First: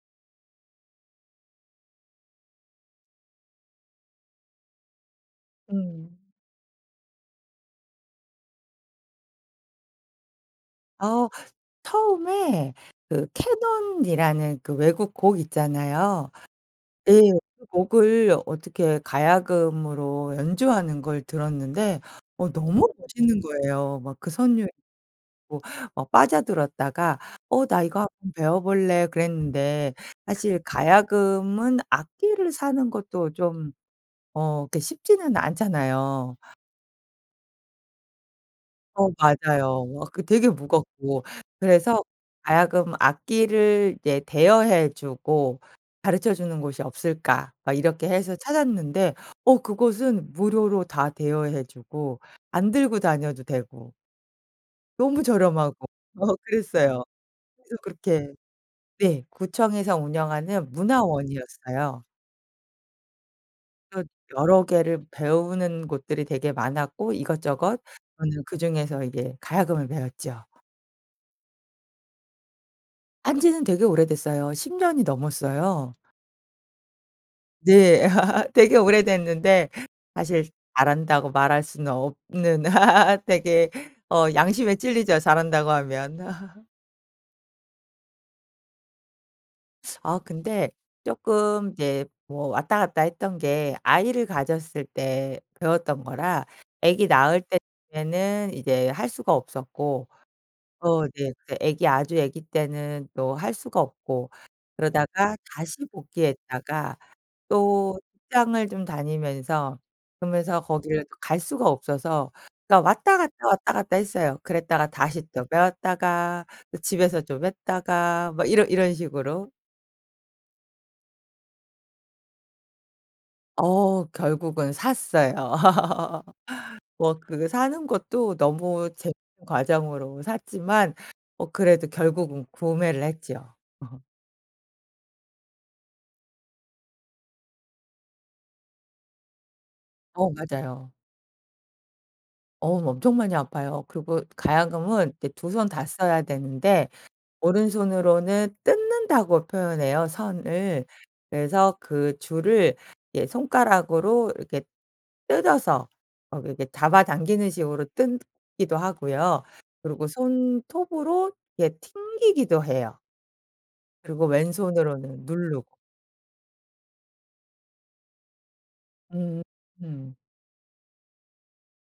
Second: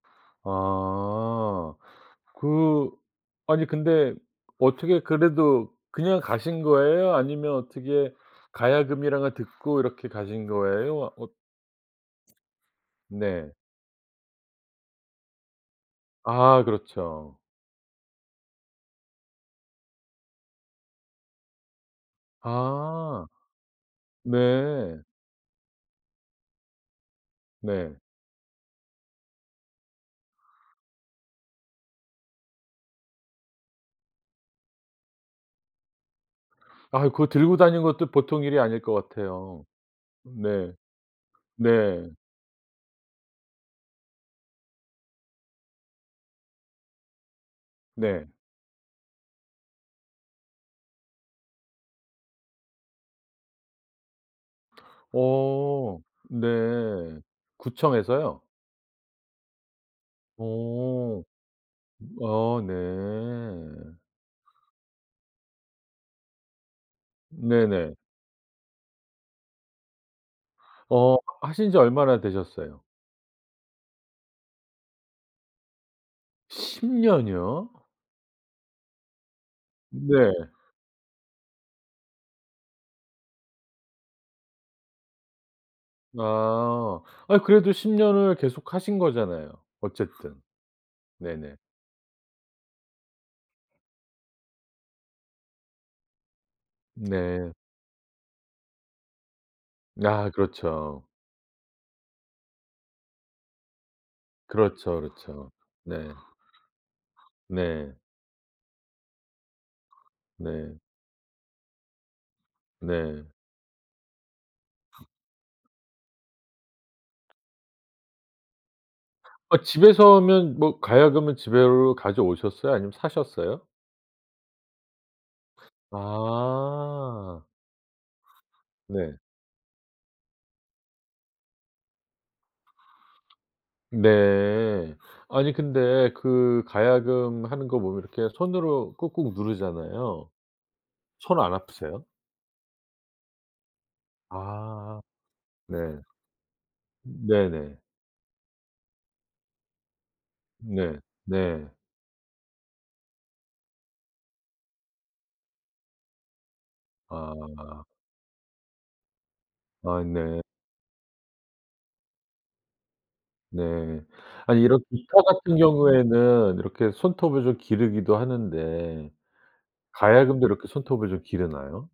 아. 그 아니 근데 어떻게 그래도 그냥 음. 가신 거예요? 아니면 어떻게 가야금이라는 걸 듣고 이렇게 가신 거예요? 어 어 처음에 그 네. 캐넌이라는 그 외국곡 있잖아요. 아 네. 그렇죠. 그 곡을 어떻게 가야금으로 연주하는 걸 들었는데 어 너무 아. 멋있는 거예요. 막 그 선율에 네. 뭐 어 빠져들었다가 '어 나 이거 네. 한번 배워 볼래.' 그랬는데 사실 가야금은 악기를 사는 것도 좀 어 그렇게 쉽지는 않잖아요. 아유 그거 들고 다니는 것도 보통 일이 아닐 것 어 같아요. 맞아요. 어 그 되게 네. 무겁고. 그래서 네. '가야금 악기를 이제 대여해 주고 가르쳐 주는 곳이 없을까?' 막 이렇게 네. 해서 찾았는데 어 그곳은 무료로 다 대여해 주고 안 들고 다녀도 되고 너무 저렴하고 어 어 네. 그랬어요. 그래서 그렇게 구청에서요? 네. 구청에서 운영하는 오. 문화원이었어요. 아 또 네. 여러 개를 배우는 곳들이 되게 많았고 이것저것 네네. 저는 그중에서 이제 가야금을 배웠죠. 어 하신 지 얼마나 되셨어요? 한지는 되게 오래됐어요. 10 년이 넘었어요. 10 년이요? 네. 되게 오래됐는데 사실 네. 잘한다고 말할 수는 없는. 되게 어 양심에 찔리죠, 잘한다고 하면. 아. 아 그래도 10 년을 계속 하신 거잖아요, 아 어쨌든. 근데 네네. 쪼끔 이제 뭐 왔다 갔다 했던 게 아이를 가졌을 때 배웠던 거라 아기 낳을 네. 때에는 이제 할 수가 없었고, 아 그렇죠. 또 이제 그 아기 아주 아기 때는 또 할 수가 없고 그렇죠, 그러다가 그렇죠. 다시 네. 복귀했다가 네. 또 직장을 좀 다니면서 그러면서 네. 거기를 갈 수가 없어서 그니까 왔다 네. 갔다, 왔다 갔다 했어요. 그랬다가 다시 또 배웠다가 또 집에서 좀 했다가 뭐 이런 이런 식으로. 아 집에서면 뭐 가야금은 집으로 가져오셨어요? 아니면 사셨어요? 어 결국은 샀어요. 뭐 아. 그 사는 것도 너무 네. 재밌는 과정으로 샀지만 뭐 그래도 결국은 구매를 했죠. 어. 네. 아니 근데 그 가야금 하는 거 보면 이렇게 손으로 꾹꾹 어 누르잖아요. 맞아요. 손 안 아프세요? 어 엄청 많이 아파요. 그리고 아. 가야금은 이제 두 손 다 네. 써야 되는데 네네. 오른손으로는 뜯는다고 표현해요, 선을. 네. 네. 그래서 그 줄을 이제 손가락으로 이렇게 뜯어서 어 이렇게 잡아당기는 아. 식으로 뜯기도 하고요. 아 그리고 네. 손톱으로 이렇게 튕기기도 해요. 네. 그리고 아 이런 기타 왼손으로는 같은 누르고. 경우에는 이렇게 손톱을 좀 기르기도 하는데. 음. 가야금도 이렇게 손톱을 좀 기르나요?